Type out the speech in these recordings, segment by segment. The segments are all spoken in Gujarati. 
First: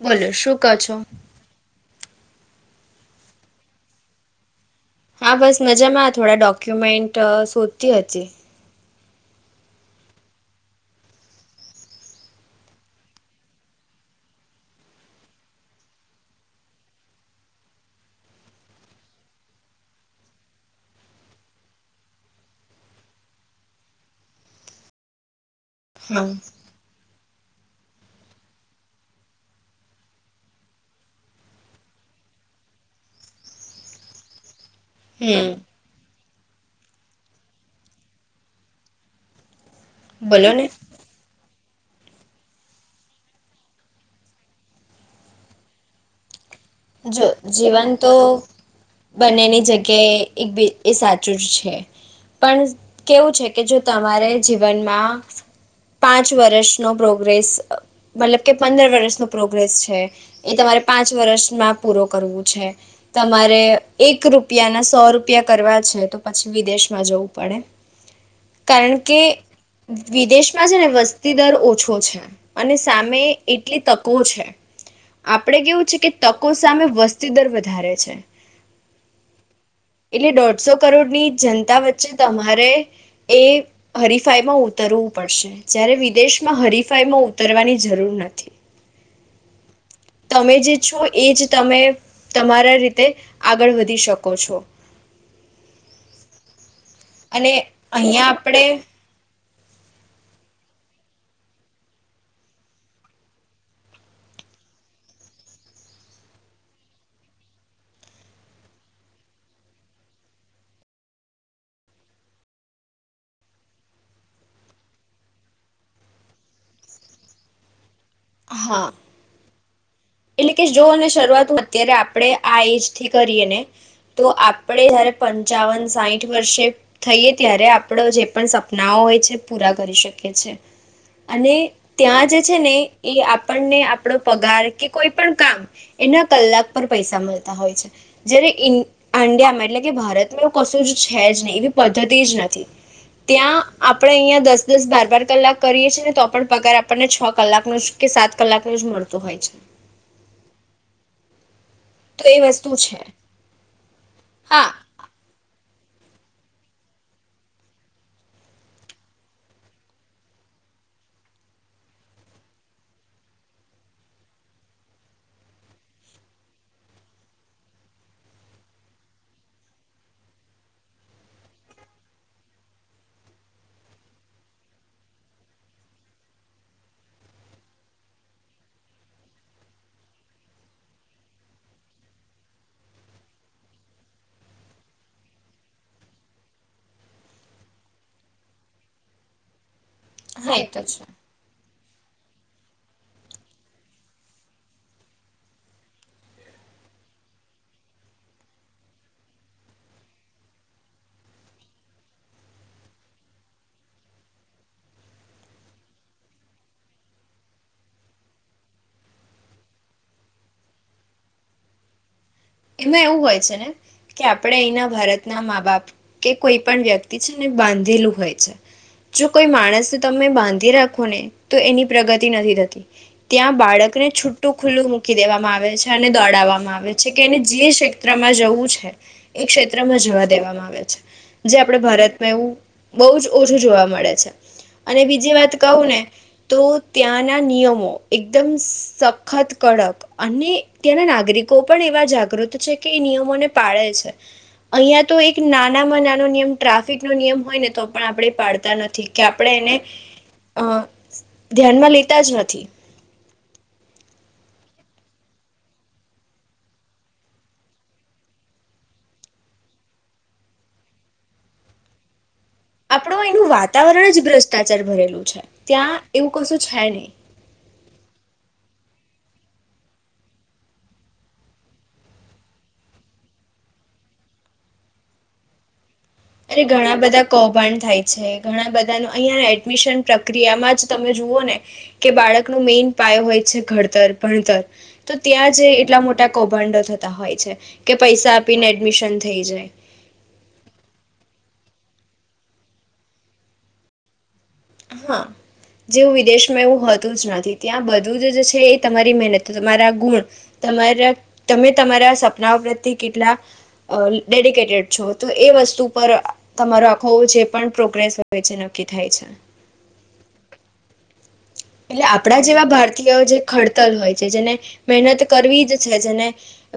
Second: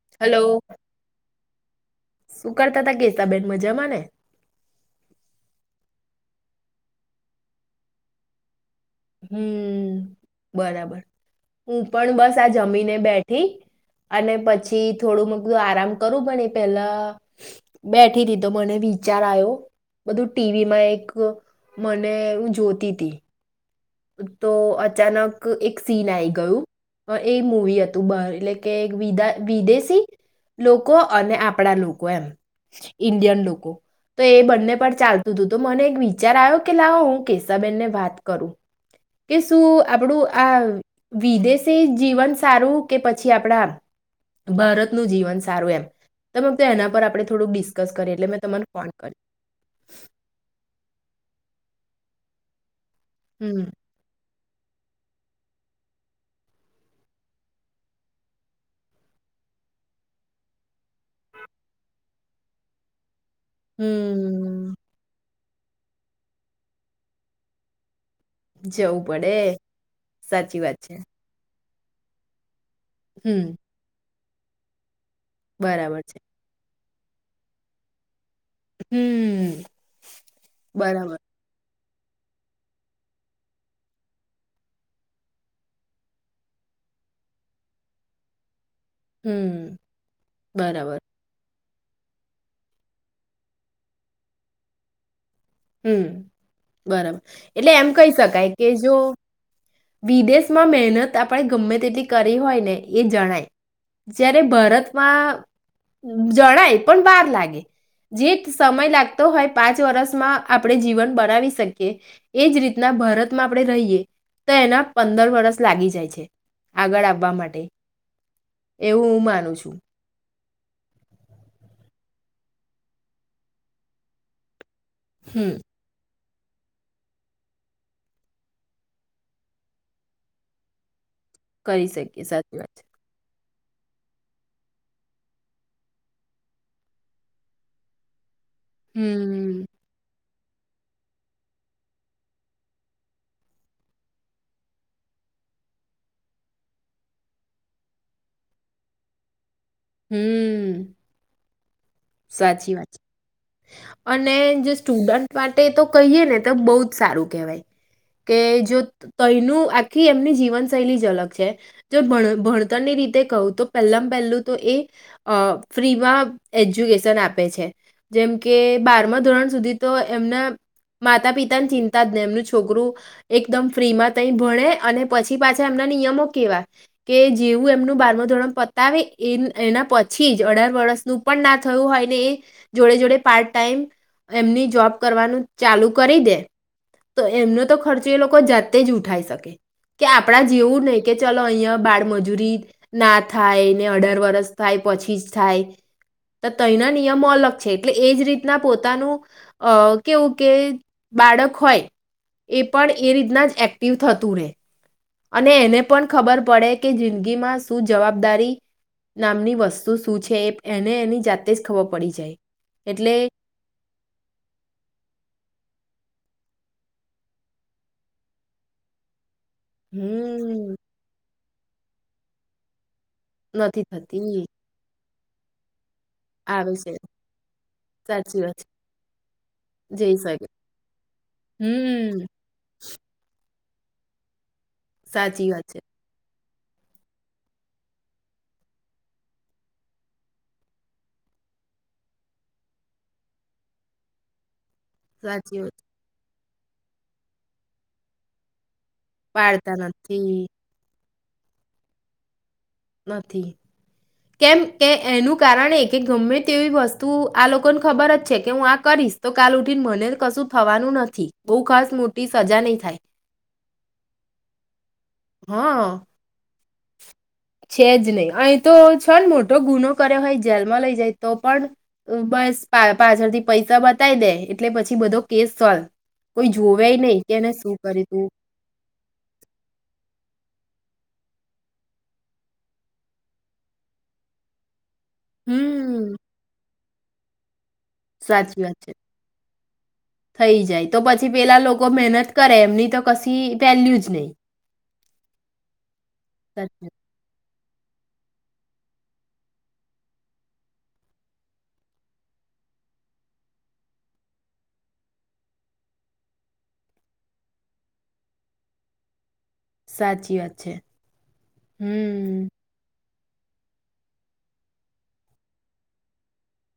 બોલો શું કો છો. સુું કરતા હતા ગીતાબેન મજામાં ને. હા બસ મજામાં થોડા ડોક્યુમેન્ટ શોધતી હતી. હમ્મ બરાબર હું પણ બસ આ જમીને બેઠી અને પછી થોડું મને બધું આરામ કરું પણ એ પેલા બેઠી હતી તો મને વિચાર આવ્યો બધું ટીવીમાં એક મને હું જોતી તી તો અચાનક એક સીન હા આઈ ગયું. એ મુવી હતું બ એટલે કે એક વિદા વિદેશી લોકો અને આપણા લોકો એમ ઇન્ડિયન લોકો તો એ બંને પર ચાલતું હમ તું તો મને એક વિ વીચાર આયો કે લાવો હું કેસાબેનને વાત કરું. કેસ તું આપણું બોલો આ ને વિદેશ તે જીવન સારું કે પછી આપણા ભારતનું જીવન સારું એમ તમે તો એના પર આપણે જો થોડુંક જીવન ડિસ્કસ કરીએ તો એટલે મેં તમને ફોન કર્યો બંનેની જગ્યાએ એકી બે એ સાચ છે પણ કેવું છે કે હમ જો તમારે જીવનમાં પાંચ વર્ષનો પ્રોગ્રેસ મતલબ કે પંદર વર્ષનો પ્રોગ્રેસ છે એ તમારે પાંચ વરસ માં પૂરો કરવું છે. તમારે એક હમ રૂપિયાના સો રૂપ રૂપિયા કરવા છે તો પછી વિદેશમાં જવું પડે. કારણ જવું કે પડે સાચી વિદેશમાં વાત છે ને વસ્તી દર ઓછો તો છે અને સામે હમ એટલી તક તકો છે આપણે કેવું છે કે સામે વસ્તી દર વધારે છે. હમ એટલે દોઢસો કરોડ બરાબર ની જનતા વચ્ચ છે તમારે એ હરીફાઈમાં ઉતરવું પડશે જયારે વિદેશમાં હરીફાઈમાં ઉતરવાની જરૂર નથી. હમ્મ, તમે જે બરાબર. છો એ જ તમે તમારા રીતે આગળ વધી શકો છો. હમ્મ. બરાબ અને એટલે એમ કહી અહીંયા શકાય આપણે કે જો વિદેશમાં મહેનત આપણે ગમે તેટલી કરી હોય ને એ જણાય. જ્યારે ભારતમાં જણાય પણ વાર લાગે. જે સમય લાગતો હોય પાંચ વરસમાં આપણે જીવન બનાવી શકીએ. એજ રીતના ભારતમાં આપણે રહીએ તો એના પંદર વરસ લાગી જાય છે આગળ આવવા માટે. હા એવું હું માનું છું. એટલે કે જો અને શરૂઆત અત્યારે આપણે આ એજ થી કરી અને તો આપ આપણે જયારે હમ પંચાવન, સાહીઠ ઠ વર્ષે થઈએ ત્યારે આપણ જે પણ સપનાઓ હોય છે પૂરા કરી શકીએ છે. અને કરી શકીએ ત્યાં જે છે સાચી વાત ને એ આપ આપણને આપણો પગાર કે કોઈ પણ કામ એના કલાક પર પૈસા મળતા હોય છે. જયારે ઈન હમ અંડિયામાં એટલે કે ભારત કશું જ છે જ નહી એવી પદ્ધતિ જ નથી. ત્યાં આપણે અહિયાં દસ દસ બાર બાર કલાક કરીએ છી ને તો પણ પગાર આપણને છ કલાકનો જ કે સાત કલાક ન જ મળતો હોય છે. હમ્મ. તો એ વસ્તુ સાચી વાત છે અને હા જે સ્ટુડન્ટ મા તો કહીએ ને તો બહુ જ સારું કહેવાય કે જો તયનું આખી એમની જીવનશૈલી જ અલગ છે. જો ભણ ભણતરની રીતે કહું તો પહેલા પહેલું એ અ ફ્રીમાં એજ્યુકેશન આપે છે. જેમ કે બારમાં ધોરણ સુધી તો એમના માતા પિતાની ચિંતા જ નય એમનું છોકરું એકદમ ફ્રીમાં તઈ ભણે અને પછી પાછા એમના નિયમો કેવા કે જેવું એમનું બારમું ધોરણ પતાવે એ એના પછી જ અઢાર વર્ષનું પણ ના થયું હોય ને એ જોડે જોડે પાર્ટ ટાઈમ એમની જોબ કરવાનું ચાલુ કરી દે તો એમનો તો ખર્ચો એ લોકો જાતે જ ઉઠાવી શકે. કે આપણા હા એ તો જેવું નય છે કે ચાલો અહિયાં બાળ મજૂરી ના થાય. અઢાર વર્ષ થાય પછી જ થાય તો તયના નિયમો અલગ છે એટલે એ જ રીતના પોતાનું કેવું કે બાળક હોય એ પણ એ રીતના જ એક્ટિવ થતું રહેે. અને એને પણ ખબર પડે કે જિંદગીમાં શું જવાબદારી નામની વસ્તુ શું છે એને એની જાતે જ ખબર પડી જાય. એમાં એટલે એવું હોય છે ને કે આપણેે અહીના ભારતના માં બાપ કે કોઈ પણ વ્યક્તિ છે ને બાંધેલું હોય છે જો કોઈ માણસ તમે હું બાંધી રાખો ને તો એની પ્રગતિ નથી થતી. ત્યાં નથી બાળકને થતી છૂટું ખુલ્લું મૂકી દેવામાં આવે છે અને દોડાવવામાં આવે છે. એને જે ક્ષેત્રમાં સાચી વાત જવું છે એ છે ક્ષેત્રમાં જઈ જવા શકે દેવામાં આવે છે જે આપણે હમ ભારતમાં એવું બહું જ ઓછું જોવા મળે છે. અને બીજી સાચી વાત છે કહું ને? તો ત્યાંના નિયમો એકદમ સખત કડક અને ત્યાંના નાગરિકો પણ એવા જાગૃત છે કે એ નિયમોને પાળે છે. અહિયાં તો એક સાચી વાત છે. નાનામાં નાનો નિયમ ટ્રાફિક નો નિયમ હોય ને તો પણ આપણેે પાડતા નથી. કે આપણે એને પાડતા નથી અ ધ્યાનમાં લેતા જ નથી. [inaudible] કેમ કે એનું કારણ એ કે ગમે તેવી વસ્તુ આ લોકોને ખબર જ છે કે હું આ કરીશ તો કાલ ઉઠીને મને કશું થવાનું નથી બહુ ખાસ મોટી સજા નહીં થાય આપણો અયનું વાતાવરણ જ ભ્રષ્ટાચાર ભરેલું છે હા ત્યાં એવું કશું છેણે. છે જ નય અહીં તો છને મોટો ગુનો કર્યો હોય જેલમાં લઈ જાય તો પણ બસ પાછળથી પૈસા બતાય દેય એટલે પછી બધો કેસ સોલ્વ. કોઈ અરે જોવે ઘણા નહીં બધા કે એને શું કૌભાંડ થાય કર્યું તું છે ઘણા બધા નું અહિયાં એડમિશન પ્રક્રિયામાં જ તમે જુઓ ને કે બાળકનું મેઈન પાયો હોય છે ઘડતર, ભણતર. તો ત્યાં જે એટલા હમ મોટા કૌભાંડો થત હોય છે. કે પૈસા સાચી આપીને વાત છે. એડમિશન થઈ જાય. થઈ જાય તો પછી પેલા લોકો મહેનત કરે એમની તો કશીં વેલ્યુ જ નય. હા જેવું વિદેશમાં એવું સાચી હોતું જ નથી. ત્યાં બધું જ છે એ તમારી મહેનત તમારા ગુણ તમારા તમે તમારા સપનાઓ પ્રત્યે કેટલા ડેડિકેટેડ છો તો એ વસ્તુ પર તમારો આખો જે પણ પ્રોગ્રેસ હોય છે નક્કી થાય છે. સાચી વાત છે. એટલે આપણા હમ જેવા ભારતી જે ખડતલ હોય છે જેને મહેનત કરવી જ છે જેને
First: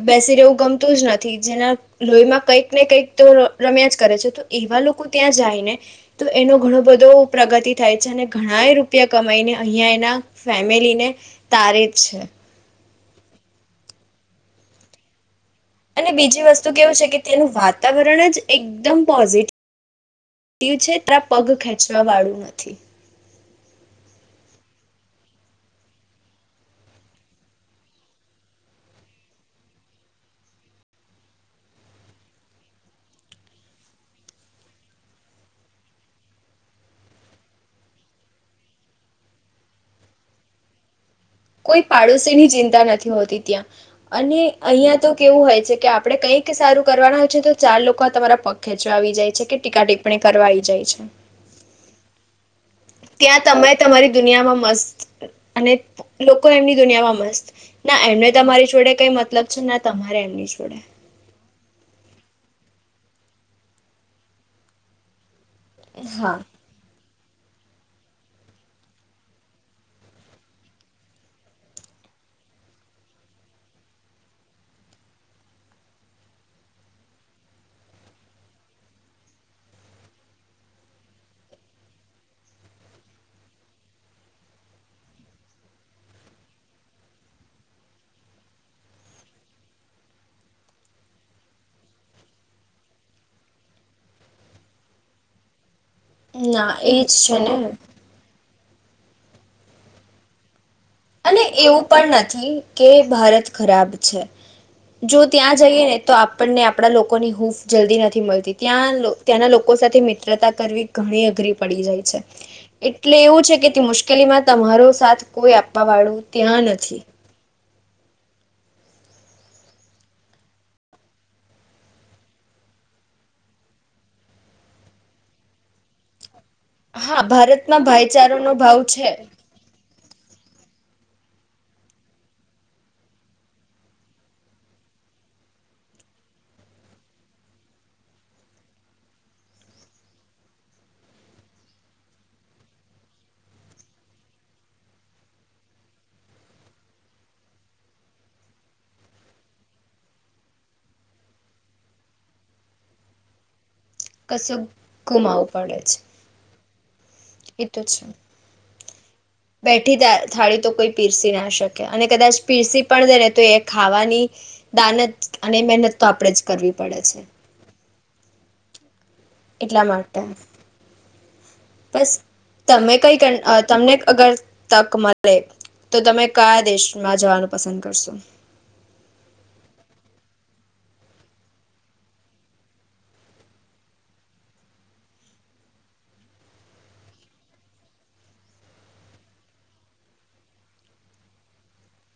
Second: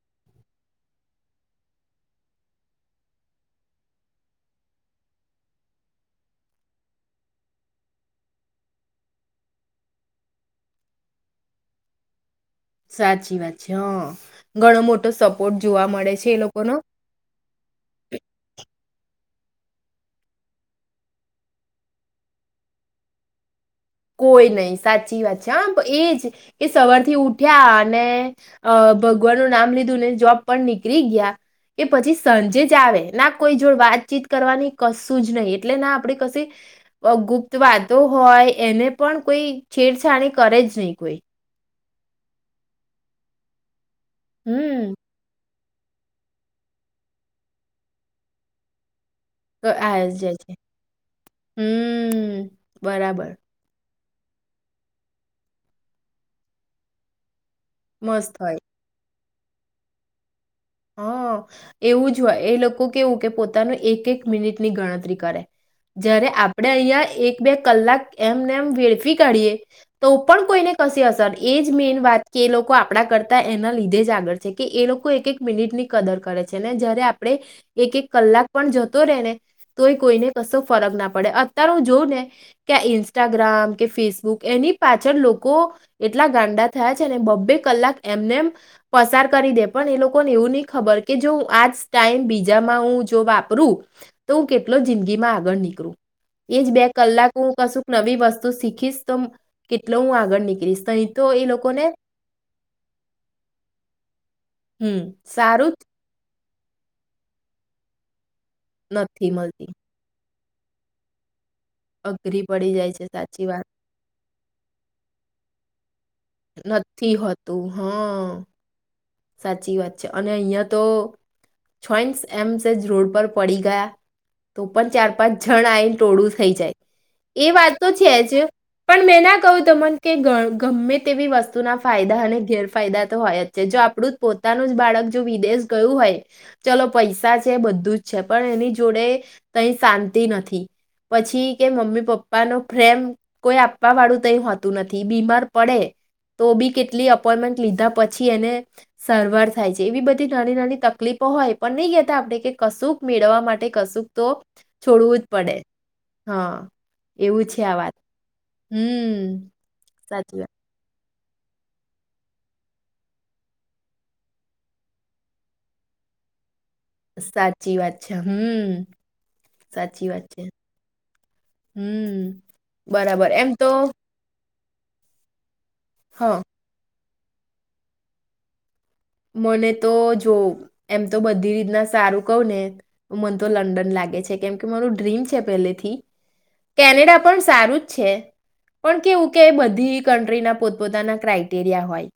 બેસી રહેવું ગમતું જ નથી જેના લોહીમાં કંઈક ને કંઈક તો રમ્યા જ કરે છે તો એવા લોકો ત્યાં જાયને તો એનો ઘણો બધો પ્રગતિ થાય છે અને ઘણાય રૂપિયા કમાઈને અહીંયા એના ફેમિલીને તારે જ છે. સાચી વાત છે હ ઘણો મોટો સપ અને બીજી વસ્તુ કેવું છે કે તેનું વાતાવરણ જ એકદમ પોઝિટ ું છે તા પગ ખેંચવા વાળું નથી. કોઈ નહી સાચી વાત છે હમ એ જ કે સવારથી ઉઠ્યા અને ભગવાનનું નામ લીધું ને જોબ પણ નીકળી ગયા એ પછી સાંજે જ આવે ના કોઈ જો વાતચીત કરવાની કશું જ નહી એટલે ના આપે કશ ગુપ્ત વાતો હોય. એને પણ કોઈ છેડછાણી કરે જ નહી કોઈ. કોઈ પાડોશીની ચિંતા નથી હોતી ત્યાં. અને હમ અહિયાં તો કેવું હોય છે કે આપડે કંઈક સારું કરવાના હોય છે તો ચાર લોકો તમારા પગ ખેચવા આવી જાય. છે કે ટીકા આવે જ ટિપ્પણી જાય કરવા છે આવી હમ. બરાબર. ત્યાં તમે તમારી દુનિયામાં મસ્ત અને લોકો એમની દુનિયામાં મસ્ત. ના એમને મસ્ત હોય તમારી જોડે કઈ મ મતલબ છે ના તમારે એમની જોડ [unintelligible] હ એવું જ હોય એ લોકો કેવું કે પોતાનું એક એક મિનિટની ગણતરી કરે. જયારે હા આપડે અહિયા એક બે કલાક એમને એમ વેડફી કાઢીએ તો પણ કોઈને કશે અસર એ જ મેન વાત કે એ લોકો આપણા કરતા એના લીધે જ આગળ છે કે એ લોકો એક એક મિનિટ ની કદર કરે છે ને જયારે આપણે એક એક કલાક પણ જતો રહેે ને તો એ કોઈને કશો ફરક ના પડે અત્યારે હું જોઉં ને કે આ ઇન્સ્ટાગ્રામ કે ફેસબુક એની પાછળ લોકો એટલા ગાંડા થયા છે ને બબ્બે કલાક એમને એમ પસાર કરી દે પણ એ લોકો લોકોને એવું નહી ખબર કે જો હું આજ ટાઈમ બીજામાં હું જો વાપરું તો હું કેટલો જિંદગીમાં આગળ નીકળું. એજ ના બે કલાક છે હું ને કશુંક નવી વસ્તુ તો શીખીશ તો કેટલો હું આગળ નીકળીશ. નહી તો અને એ એવું લોકોને પણ નથી કે ભારત ખરાબ છે. હમ જો ત્યાં સારું જઈએ ને તો આપ પણને આપણા લોકોની હૂફ જલ્દી નથી મળતી. ત્યાં જ નથી ત્યાંના મળતી લોકો સાથે મિ [unintelligible] તા કરવી ઘણી અઘરી પડી જાય છે. અઘરી પડી જાય એટલે એવું સાચી છે વાત કે તે મુશ્કેલીમાં તમારો સાથ કોઈ આપ [unintelligible] વાળું નથી હોતું. હા. સાચી વાત છે, અને અહિયાં તો છોયન્સ એમ સેજ રોડ પર પડી ગયા તો પણ ચાર પાંચ જણાએ ટોળું થઈ જાય, હા એ વાત ભારતમાં તો છે જ, ભાઈચારોનો ભાવ પણ છે મેં ના કહ્યું તમન કે ગર ગમે તેવી વસ્તુ ના ફાયદા અને ગેરફાયદા તો હોય જ છે. જો આ પણું પોતાનું જ બાળક જો વિદેશ ગયું હોય, ચલો પૈસા છે બધું જ છે, પણ એની જોડે કંઈ શાંતિ નથી. પછી કે મમ્મી પપ્પા નો ફ્રેમ કોઈ આપવા વાળું તઈ હોતું નથી. બીમાર પડે તો બી કેટલી અપોઈમેન્ટ લીધા પછી એને સારવાર થાય છે. એવી બધી નાની-નાની તકલીફો હોય, પણ નહીં કહેતા આપણે કે કશુંક મેળવવા માટે કશુંક તો કશું છોડવું જ ગુમાવવું પડે. છે હા એવું છે એ આ તો વાત. હમ્મ, બેઠી થા- સાચી વાત. થાળી તો કોઈ પીરસી ના શકે, અને કદાચ પીરસી પણ દે ને તો એ ખાવાની દાન જ, અને મહેનત તો આપણે જ કરવી પડે છે. અચ્છા હમ એટલા સાચી માટે વાત છે બસ હમ તમે કઈ બરાબર કન્ટ એમ તો તમને અગર તક મળે તો તમે હા કયા દેશ માં જવાનું પસંદ કરશું મને તો જો એમ તો બધી રીતના સારું કહું ને મને તો લંડન લાગે છે કેમકે મારુ ડ્રીમ છે પહેલેથી કેનેડા પણ સારું જ છે પણ કેવું કે બધી કન્ટ્રીના પોતપોતાના ક્રાઈટેરિયા હોય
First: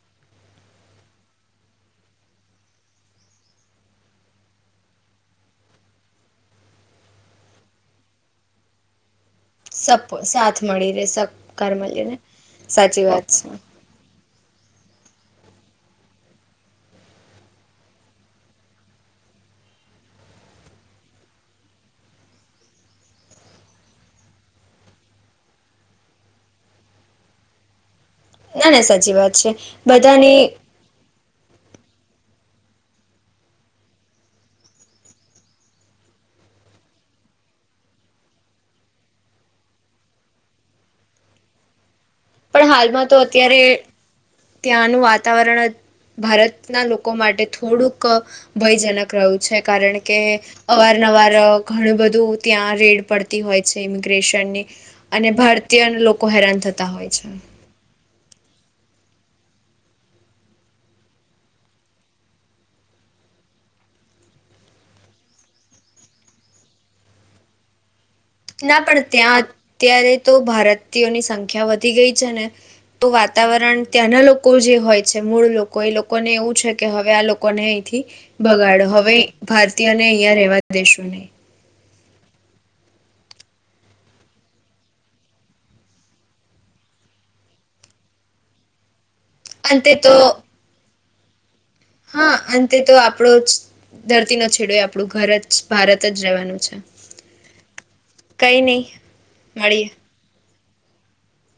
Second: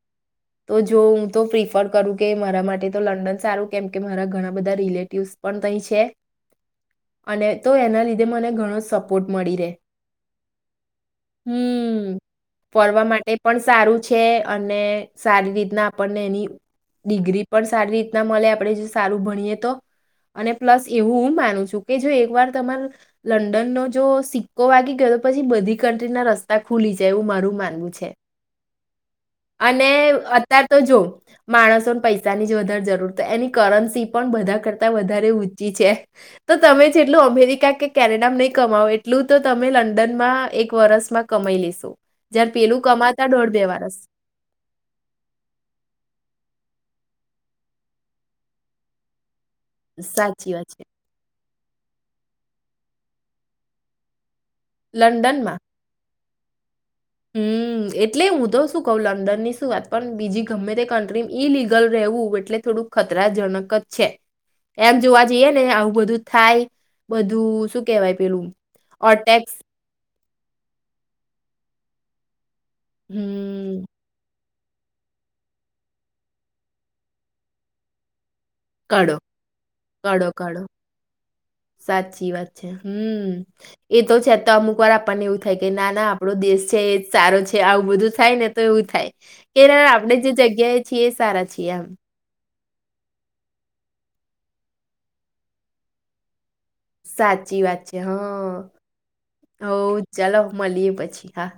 તો જો હું તો પ્રિફ ફર કરુ કે મારા માટે તો લંડન સારું કેમ કેરા ઘણા બધા રિલેટિવ પણ છે અને તો એના લીધે મને ઘણો સપોર્ટ મળી રહે સપ સાથ મળી રે સપકાર હમ મળીને ફરવા સાચી વાત માટે છે પણ સારું છે અને સારી રીતના આપણને એની ડિગ્રી પણ સારી રીતના મળે આપણે જો સારું ભણીએ તો અને પ્લસ એવું હું માનું છું કે જો એક વાર તમાર લંડનનો જો સિક્કો વાગી ગયો તો પછી બધી કન્ટ્રી ના રસ્તા ખુલી જાય એવું મારું માનવું છે ના ના સાચી વાત છે બધાની માણસો પૈસાની જ વધારે જરૂર તો એની કરન્સી પણ બધા કરતા વધારે ઊંચી છે તો તમે જેટલું અમેરિકા કે કેનેડામાં નહી કમાવો એટલું તો તમે લંડનમાં એક વરસમાં કમાઈ લેશો જયાર પણ પેલું હાલમાં તો કમાતા દોઢ બે અત્યારે વર્ષ ત્યાંનું વાતાવરણ જ ભારતના લોકો માટે થોડુંક ભયજનક રહ્યું છે કારણ કે સાચી વાત છે અવારનવાર ઘણું બધું ત્યાં રેડ પડતી હોય છે ઇમિગ્રેશન અને લંડનમાં ભારતીય ન લોકો કો હેરાન થત તા હોય છે હમ એટલે હું તો શું કહ લંડન ની શું વાત પણ બીજી ગમે તે કન્ટ્રી ઈલિગલ રહેવું એટલે થોડુંક ખતરાજનક જ છે એમ જોવા જઈએ ને આવું બધું થાય બધું શું કેવાય ના પણ ત્યાં અત્યારે તો ભારતીયોની સંખ્યા વધી ગઈ છે ને તો હમ વાતાવરણ ત્યાંના લોકો લોકો જે હોય છે મૂળ લોકો એ લોકોને એવું છે કે હવે આ લોકોને અહીંથી ભગાડો હવે કાઢો ભારતીયને કાઢો અહિયાં કાઢો રહેવાના દેશો નહી સાચી વાત છે હમ એ તો છે તો અમુક વાર આપણને એવું થાય કે ના ના આપડો દેશ છે એ સારો છે આવું બધું થાય ને તો એવું થાય કે અંતે તો આપડે જે જગ્યાએ છી એ સારા છે હા અંત તે તો આપડો જ ધરતી નો છેડો આપણું ઘર જ ભારત જ રહેવાનું છે સાચી વાત છે હા કઈ નહી હો મળીએ ચાલો મળીએ પછી હા